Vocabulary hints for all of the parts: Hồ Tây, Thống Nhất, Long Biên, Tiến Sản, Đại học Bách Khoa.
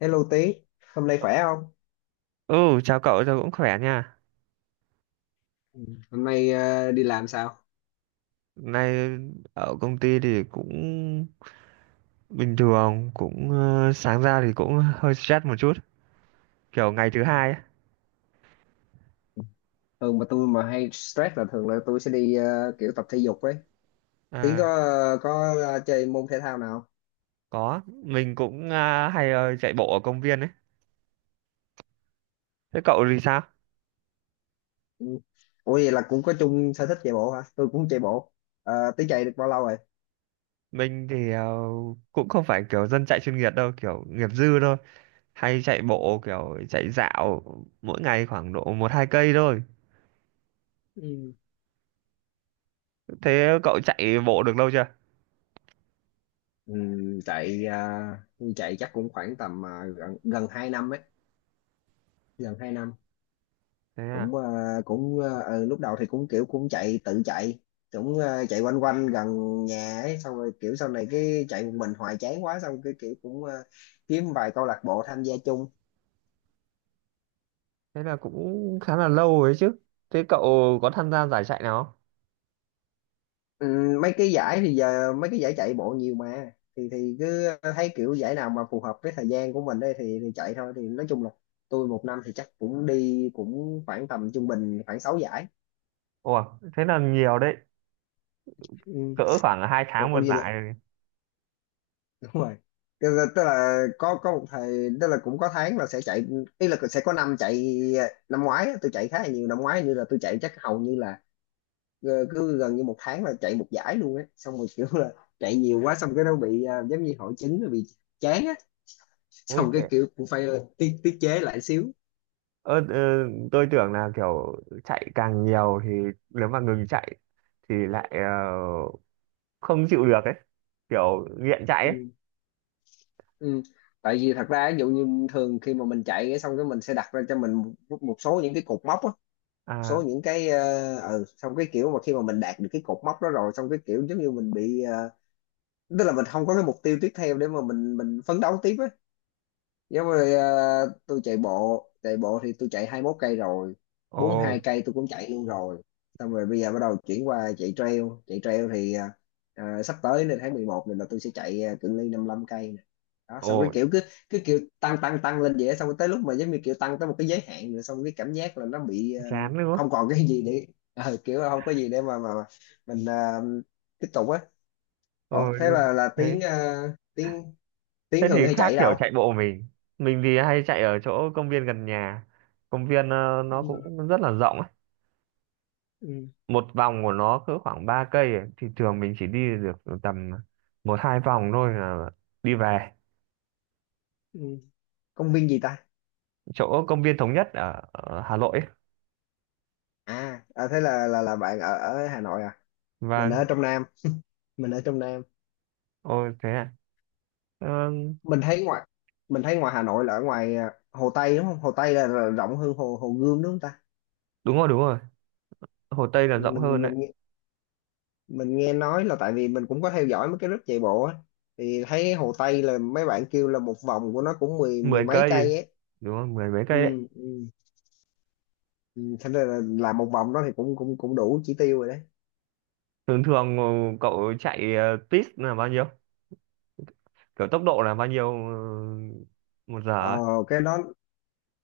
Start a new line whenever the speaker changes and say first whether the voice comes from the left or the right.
left: Hello Tí, hôm nay khỏe không?
right: Ừ, chào cậu, tôi cũng khỏe nha.
left: Ừ. Hôm nay đi làm sao?
right: Nay ở công ty thì cũng bình thường, cũng sáng ra thì cũng hơi stress một chút, kiểu ngày thứ hai ấy.
left: Thường mà tôi mà hay stress là thường là tôi sẽ đi kiểu tập thể dục ấy. Tí
right: À,
left: chơi môn thể thao nào không?
right: có, mình cũng hay chạy bộ ở công viên ấy. Thế cậu thì sao?
left: Ừ. Ủa vậy là cũng có chung sở thích chạy bộ hả? Tôi cũng chạy bộ. Ờ, Tí chạy được bao lâu rồi?
right: Mình thì cũng không phải kiểu dân chạy chuyên nghiệp đâu, kiểu nghiệp dư thôi. Hay chạy bộ kiểu chạy dạo mỗi ngày khoảng độ một hai cây thôi.
left: Ừ.
right: Thế cậu chạy bộ được lâu chưa?
left: Ừ, chạy ờ, chạy chắc cũng khoảng tầm gần gần 2 năm ấy, gần 2 năm.
right: Thế à?
left: cũng ờ, Lúc đầu thì cũng kiểu cũng chạy tự chạy chạy quanh quanh gần nhà ấy, xong rồi kiểu sau này cái chạy một mình hoài chán quá, xong cái kiểu kiếm vài câu lạc bộ tham gia chung.
right: Thế là cũng khá là lâu ấy chứ. Thế cậu có tham gia giải chạy nào không?
left: Ừ, mấy cái giải thì giờ mấy cái giải chạy bộ nhiều mà, thì cứ thấy kiểu giải nào mà phù hợp với thời gian của mình đây thì chạy thôi, thì nói chung là tôi một năm thì chắc cũng đi cũng khoảng tầm trung bình khoảng 6 giải.
right: Ủa, thế là nhiều đấy,
left: Ừ.
right: cỡ khoảng hai
left: Ủa,
right: tháng một
left: vậy là
right: giải rồi.
left: đúng rồi, tức là có một thời, tức là cũng có tháng là sẽ chạy, ý là sẽ có năm chạy. Năm ngoái á, tôi chạy khá là nhiều. Năm ngoái như là tôi chạy chắc hầu như là cứ gần như một tháng là chạy một giải luôn á, xong rồi kiểu là chạy nhiều quá, xong cái nó bị giống như hội chứng, nó bị chán á,
right: Ui
left: xong cái
right: thế,
left: kiểu cũng phải tiết tiết chế lại xíu.
right: ơ ờ, tôi tưởng là kiểu chạy càng nhiều thì nếu mà ngừng chạy thì lại không chịu được ấy, kiểu nghiện chạy ấy.
left: Ừ. Ừ. Tại vì thật ra ví dụ như thường khi mà mình chạy cái, xong cái mình sẽ đặt ra cho mình một số những cái cột mốc á, số
right: À.
left: những cái xong cái kiểu mà khi mà mình đạt được cái cột mốc đó rồi, xong cái kiểu giống như mình bị tức là mình không có cái mục tiêu tiếp theo để mà mình phấn đấu tiếp á. Giống như tôi chạy bộ, thì tôi chạy 21 cây rồi,
right: Ồ.
left: 42 cây tôi cũng chạy luôn rồi. Xong rồi bây giờ bắt đầu chuyển qua chạy trail, thì sắp tới nên tháng 11 này là tôi sẽ chạy cự ly 55 cây nè. Đó,
right: Ồ,
left: xong cái kiểu cứ cứ kiểu tăng tăng tăng lên vậy á, xong rồi tới lúc mà giống như kiểu tăng tới một cái giới hạn rồi, xong cái cảm giác là nó bị
right: chán nữa.
left: không còn cái gì để kiểu là không có gì để mà mình tiếp tục á.
right: Ồ.
left: Ủa, thế là tiếng
right: Thế,
left: tiếng tiếng
right: thế thì
left: thường hay
right: khác
left: chạy
right: kiểu
left: đâu?
right: chạy bộ mình. Mình thì hay chạy ở chỗ công viên gần nhà, công viên nó
left: Ừ,
right: cũng rất là rộng,
left: ừ,
right: một vòng của nó cỡ khoảng 3 cây ấy. Thì thường mình chỉ đi được tầm một hai vòng thôi là đi về.
left: ừ. Công viên gì ta?
right: Chỗ công viên Thống Nhất ở Hà Nội ấy.
left: À, thế là bạn ở ở Hà Nội à? mình ở
right: Vâng.
left: trong Nam mình ở trong Nam
right: Ôi thế à. Ờ,
left: mình thấy ngoài mình thấy ngoài Hà Nội là ở ngoài Hồ Tây đúng không? Hồ Tây là rộng hơn Hồ Hồ Gươm đúng không ta?
right: đúng rồi đúng rồi, Hồ Tây là rộng hơn
left: mình mình
right: đấy.
left: nghe- mình nghe nói là tại vì mình cũng có theo dõi mấy cái group chạy bộ á, thì thấy Hồ Tây là mấy bạn kêu là một vòng của nó cũng mười mười
right: mười
left: mấy
right: cây
left: cây ấy.
right: đúng rồi, mười mấy
left: Ừ,
right: cây đấy.
left: ừ. Ừ, thế nên là làm một vòng đó thì cũng cũng cũng đủ chỉ tiêu rồi đấy.
right: Thường thường cậu chạy tít là bao nhiêu, kiểu tốc độ là bao nhiêu 1 giờ
left: ờ
right: ấy?
left: cái đó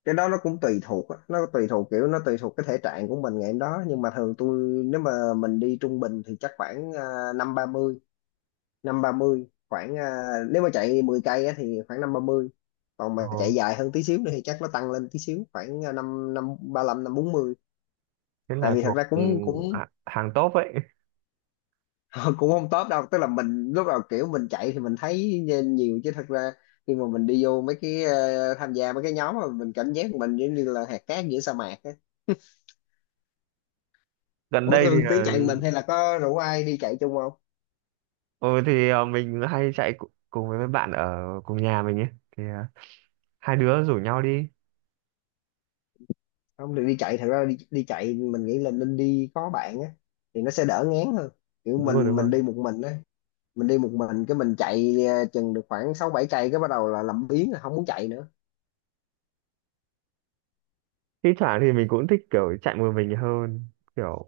left: cái đó nó cũng tùy thuộc á. Nó tùy thuộc cái thể trạng của mình ngày hôm đó, nhưng mà thường tôi, nếu mà mình đi trung bình thì chắc khoảng năm ba mươi năm ba mươi khoảng nếu mà chạy 10 cây á, thì khoảng năm ba mươi. Còn
right: Ồ,
left: mà chạy dài hơn tí xíu nữa thì chắc nó tăng lên tí xíu, khoảng năm năm ba lăm, năm bốn mươi.
right: thế
left: Tại
right: là
left: vì thật
right: thuộc
left: ra cũng cũng
right: hàng top ấy
left: cũng không top đâu, tức là mình lúc đầu kiểu mình chạy thì mình thấy nhiều, chứ thật ra khi mà mình đi vô mấy cái tham gia mấy cái nhóm mà mình cảm giác mình giống như là hạt cát giữa sa mạc.
right: gần
left: Ủa,
right: đây thì
left: Thương tiến chạy một mình hay là có rủ ai đi chạy chung không?
right: ừ thì mình hay chạy cùng với mấy bạn ở cùng nhà mình ấy thì hai đứa rủ nhau đi.
left: Không được đi chạy, thật ra đi chạy mình nghĩ là nên đi có bạn á, thì nó sẽ đỡ ngán hơn. Kiểu
right: Đúng rồi,
left: mình
right: đúng rồi.
left: mình đi một mình á, mình đi một mình cái mình chạy chừng được khoảng 6 7 cây cái bắt đầu là làm biếng, là không muốn chạy nữa.
right: Thi thoảng thì mình cũng thích kiểu chạy một mình hơn, kiểu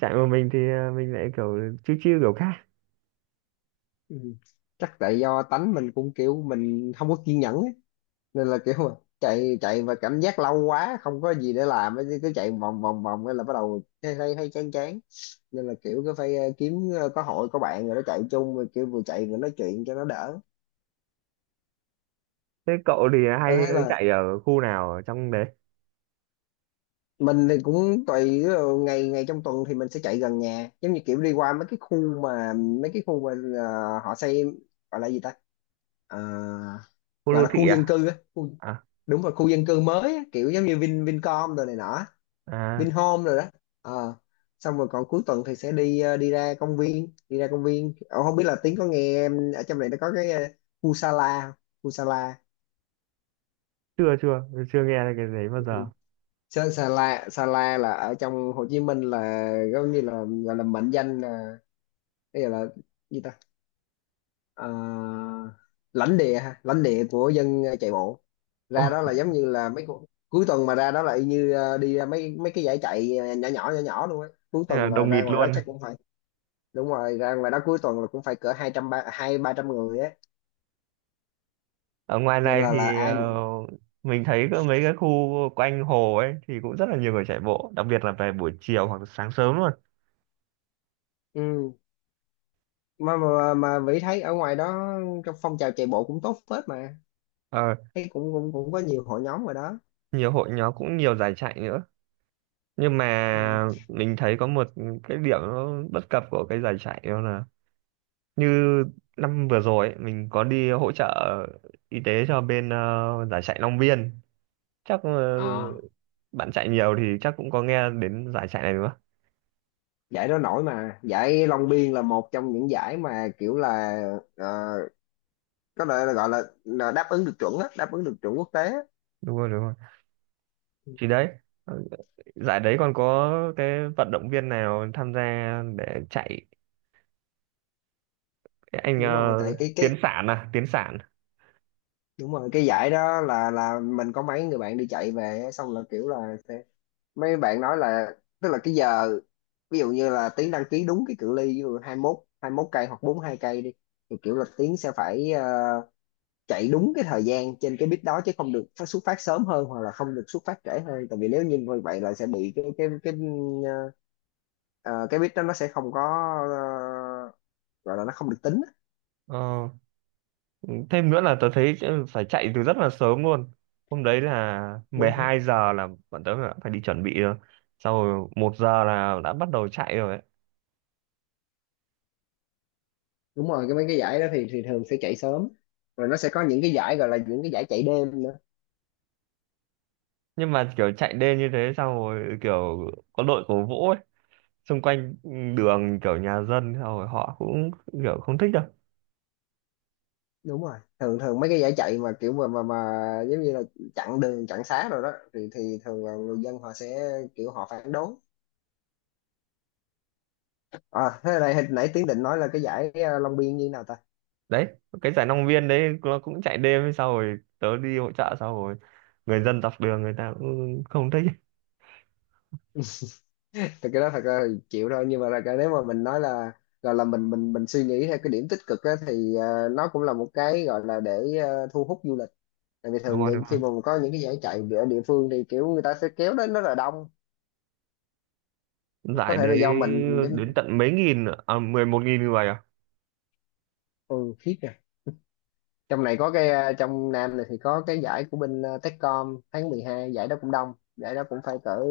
right: chạy một mình thì mình lại kiểu chill chill kiểu khác.
left: Ừ. Chắc tại do tánh mình cũng kiểu mình không có kiên nhẫn á, nên là kiểu mà chạy chạy và cảm giác lâu quá, không có gì để làm á, cứ chạy vòng vòng vòng cái là bắt đầu thấy thấy thấy chán chán. Nên là kiểu cứ phải kiếm có hội có bạn rồi nó chạy chung, rồi kiểu vừa chạy vừa nói chuyện cho nó đỡ.
right: Thế cậu thì hay
left: Ờ, Thế là
right: chạy ở khu nào ở trong đấy?
left: mình thì cũng tùy, ví dụ ngày ngày trong tuần thì mình sẽ chạy gần nhà, giống như kiểu đi qua mấy cái khu mà mấy cái khu mà họ xây gọi là gì ta? Ờ,
right: Khu
left: Gọi
right: đô
left: là
right: thị
left: khu dân
right: à?
left: cư á, khu,
right: À,
left: đúng rồi khu dân cư mới á, kiểu giống như Vincom rồi này nọ,
right: à.
left: Vinhome rồi đó. Ờ. Xong rồi còn cuối tuần thì sẽ đi đi ra công viên. Ờ, Không biết là Tiến có nghe em ở trong này nó có cái khu Sala không? Khu Sala.
right: Chưa chưa chưa nghe cái đấy bao
left: Ừ.
right: giờ.
left: Sa- Sala Sala là ở trong Hồ Chí Minh, là giống như là gọi là mệnh danh là cái gọi là gì ta, Ờ, lãnh địa ha, lãnh địa của dân chạy bộ.
right: Ồ,
left: Ra đó là giống như là mấy cuối tuần mà ra đó là y như đi ra mấy mấy cái giải chạy nhỏ nhỏ nhỏ nhỏ luôn á. Cuối
right: thế là
left: tuần là
right: đồng
left: ra
right: nghịt
left: ngoài đó
right: luôn.
left: chắc cũng phải, đúng rồi, ra ngoài đó cuối tuần là cũng phải cỡ hai trăm ba, hai ba trăm người á.
right: Ở ngoài
left: Nên
right: này
left: là
right: thì
left: ai mà.
right: mình thấy có mấy cái khu quanh hồ ấy thì cũng rất là nhiều người chạy bộ, đặc biệt là về buổi chiều hoặc sáng sớm luôn.
left: Ừ. Mà mà Vĩ thấy ở ngoài đó trong phong trào chạy bộ cũng tốt phết mà,
right: Ờ,
left: thấy cũng cũng cũng có nhiều hội nhóm rồi đó.
right: nhiều hội nhóm, cũng nhiều giải chạy nữa. Nhưng
left: Ừ.
right: mà mình thấy có một cái điểm nó bất cập của cái giải chạy đó là như năm vừa rồi ấy, mình có đi hỗ trợ y tế cho bên giải chạy Long Biên. Chắc
left: À.
right: bạn chạy nhiều thì chắc cũng có nghe đến giải chạy này đúng không?
left: Giải đó nổi mà, giải Long Biên là một trong những giải mà kiểu là ờ, có thể là gọi là đáp ứng được chuẩn á, đáp ứng được chuẩn quốc tế á.
right: Đúng rồi đúng rồi.
left: Ừ.
right: Thì đấy ờ, giải đấy còn có cái vận động viên nào tham gia để chạy, cái anh
left: Đúng rồi, tại cái
right: Tiến
left: cái
right: Sản à, Tiến Sản.
left: đúng rồi, cái giải đó là, mình có mấy người bạn đi chạy về á, xong là kiểu là mấy bạn nói là, tức là cái giờ ví dụ như là Tiến đăng ký đúng cái cự ly ví dụ 21 cây hoặc 42 cây đi, thì kiểu là Tiến sẽ phải chạy đúng cái thời gian trên cái bit đó, chứ không được xuất phát sớm hơn hoặc là không được xuất phát trễ hơn, tại vì nếu như như vậy là sẽ bị cái ờ, ờ, cái bit đó nó sẽ không có ờ, gọi là nó không được tính á.
right: Ờ, thêm nữa là tớ thấy phải chạy từ rất là sớm luôn, hôm đấy là mười
left: Đúng không?
right: hai giờ là bọn tớ đã phải đi chuẩn bị rồi, sau rồi 1 giờ là đã bắt đầu chạy rồi ấy.
left: Đúng rồi, cái mấy cái giải đó thì thường sẽ chạy sớm, rồi nó sẽ có những cái giải gọi là những cái giải chạy đêm.
right: Nhưng mà kiểu chạy đêm như thế xong rồi kiểu có đội cổ vũ ấy xung quanh đường kiểu nhà dân xong rồi họ cũng kiểu không thích đâu.
left: Đúng rồi, thường thường mấy cái giải chạy mà kiểu mà giống như là chặn đường chặn xá rồi đó thì thường là người dân họ sẽ kiểu họ phản đối. À, thế này hồi nãy Tiến định nói là cái giải Long Biên như thế nào ta?
right: Đấy, cái giải Long Biên đấy nó cũng chạy đêm, sau rồi tớ đi hỗ trợ, sau rồi người dân dọc đường người ta cũng không thích.
left: Thì cái đó thật ra thì chịu thôi, nhưng mà là cái, nếu mà mình nói là gọi là mình suy nghĩ theo cái điểm tích cực á, thì nó cũng là một cái gọi là để thu hút du lịch. Tại vì
right: Đúng
left: thường
right: không đúng
left: những khi
right: không,
left: mà có những cái giải chạy ở địa phương thì kiểu người ta sẽ kéo đến rất là đông, có
right: giải
left: thể là
right: đấy
left: do mình
right: đến
left: giống.
right: tận mấy nghìn à, 11.000 người à.
left: Ừ, khiếp. Trong này có cái trong Nam này thì có cái giải của bên Techcom, tháng mười hai, giải đó cũng đông, giải đó cũng phải cỡ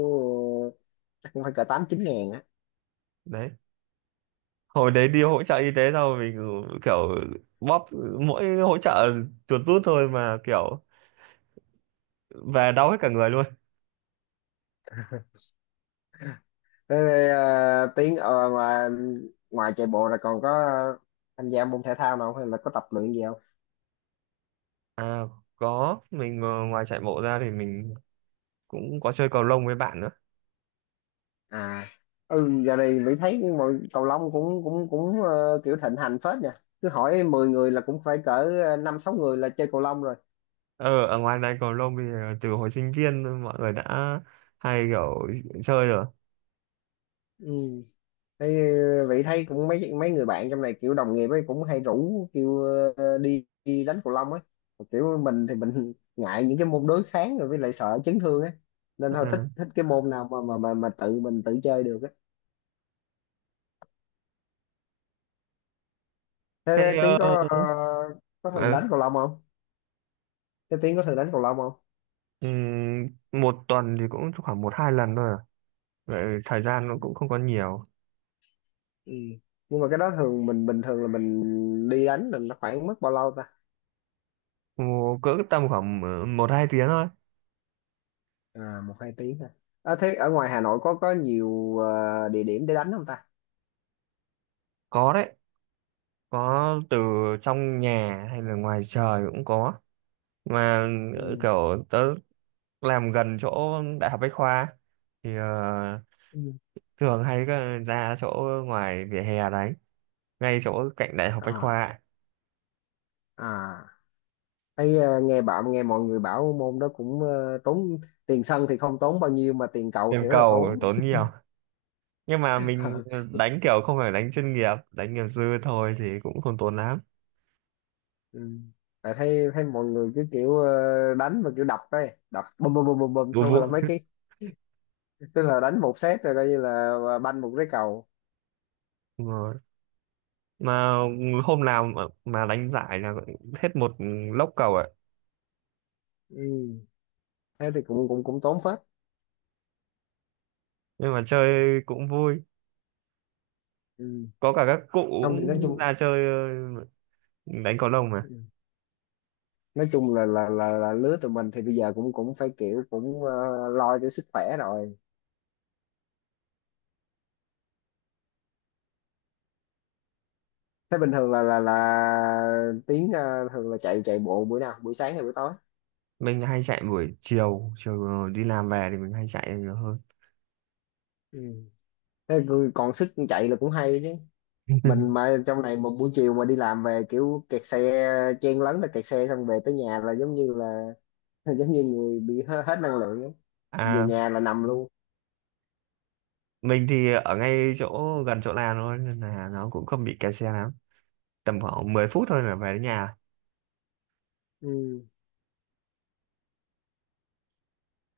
left: chắc cũng phải cỡ tám chín ngàn á.
right: Đấy hồi đấy đi hỗ trợ y tế sao mình kiểu bóp mỗi hỗ trợ chuột rút thôi mà kiểu về đau hết cả người luôn.
left: Thế, tiếng mà ngoài chạy bộ là còn có tham gia môn thể thao nào không, hay là có tập luyện gì không?
right: À có, mình ngoài chạy bộ ra thì mình cũng có chơi cầu lông với bạn nữa.
left: À. Ừ, giờ này Mỹ thấy mọi cầu lông cũng cũng cũng kiểu thịnh hành phết nha, cứ hỏi 10 người là cũng phải cỡ năm sáu người là chơi cầu lông rồi.
right: Ờ ở ngoài này cầu lông thì từ hồi sinh viên mọi người đã hay kiểu chơi rồi.
left: Ừ. Thế vậy thấy cũng mấy mấy người bạn trong này kiểu đồng nghiệp ấy cũng hay rủ kêu đi đánh cầu lông ấy. Kiểu mình thì mình ngại những cái môn đối kháng, rồi với lại sợ chấn thương ấy, nên thôi, thích
right: À,
left: thích cái môn nào mà mà tự mình tự chơi được ấy. Thế,
right: thế
left: Tiến
right: ờ,
left: có có thường
right: ờ,
left: đánh cầu lông không? Thế Tiến có thường đánh cầu lông không?
right: một tuần thì cũng khoảng một hai lần thôi à. Vậy thời gian
left: Ừ.
right: nó cũng không có nhiều.
left: Ừ. Nhưng mà cái đó thường mình bình thường là mình đi đánh là nó khoảng mất bao lâu ta?
right: Ồ, cỡ tầm khoảng một hai tiếng thôi.
left: À, một hai tiếng ha. À, thế ở ngoài Hà Nội có nhiều địa điểm để đánh không ta?
right: Có đấy, có từ trong nhà hay là ngoài trời cũng có mà
left: Ừ.
right: kiểu tớ làm gần chỗ Đại học Bách Khoa thì
left: Ừ.
right: thường hay có ra chỗ ngoài vỉa hè đấy ngay chỗ cạnh Đại học Bách
left: À.
right: Khoa.
left: À, thấy nghe bạn nghe mọi người bảo môn đó cũng tốn, tiền sân thì không tốn bao nhiêu mà tiền cầu
right: Tiền
left: thì rất là
right: cầu
left: tốn.
right: tốn nhiều nhưng mà mình đánh kiểu không phải đánh chuyên nghiệp, đánh nghiệp dư thôi thì cũng không tốn lắm.
left: Ừ. Tại thấy thấy mọi người cứ kiểu đánh mà kiểu đập ấy, đập bùm bùm bùm bùm bùm
right: Vu
left: xong rồi là mấy
right: vu.
left: cái, tức là đánh một set rồi coi như là banh một cái cầu.
right: Đúng rồi. Mà hôm nào mà đánh giải là hết một lốc cầu ạ.
left: Ừ. Thế thì cũng cũng cũng tốn phết.
right: Nhưng mà chơi cũng vui,
left: Ừ.
right: có cả các cụ
left: Không thì nói chung.
right: ra chơi ờ, đánh cầu lông mà.
left: Ừ. Nói chung là lứa tụi mình thì bây giờ cũng cũng phải kiểu cũng lo cho sức khỏe rồi. Thế bình thường là Tiến à, thường là chạy chạy bộ buổi nào, buổi sáng hay buổi tối?
right: Mình hay chạy buổi chiều, chiều đi làm về thì mình hay chạy nhiều hơn.
left: Ừ. Thế rồi còn sức chạy là cũng hay chứ. Mình mà trong này một buổi chiều mà đi làm về kiểu kẹt xe, chen lấn là kẹt xe, xong về tới nhà là giống như là giống như người bị hết năng lượng ấy. Về
right: À
left: nhà là nằm luôn.
right: mình thì ở ngay chỗ gần chỗ làm thôi nên là nó cũng không bị kẹt xe lắm, tầm khoảng 10 phút thôi là về đến nhà.
left: Ừ.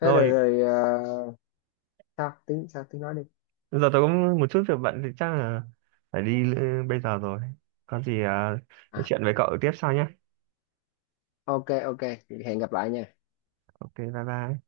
left: Thế rồi rồi sao tiếng nói đi.
right: giờ tôi có một chút việc bận thì chắc là phải đi bây giờ rồi, có gì nói
left: À,
right: chuyện với cậu tiếp sau nhé.
left: ok, ok, hẹn gặp lại nha.
right: Ok bye bye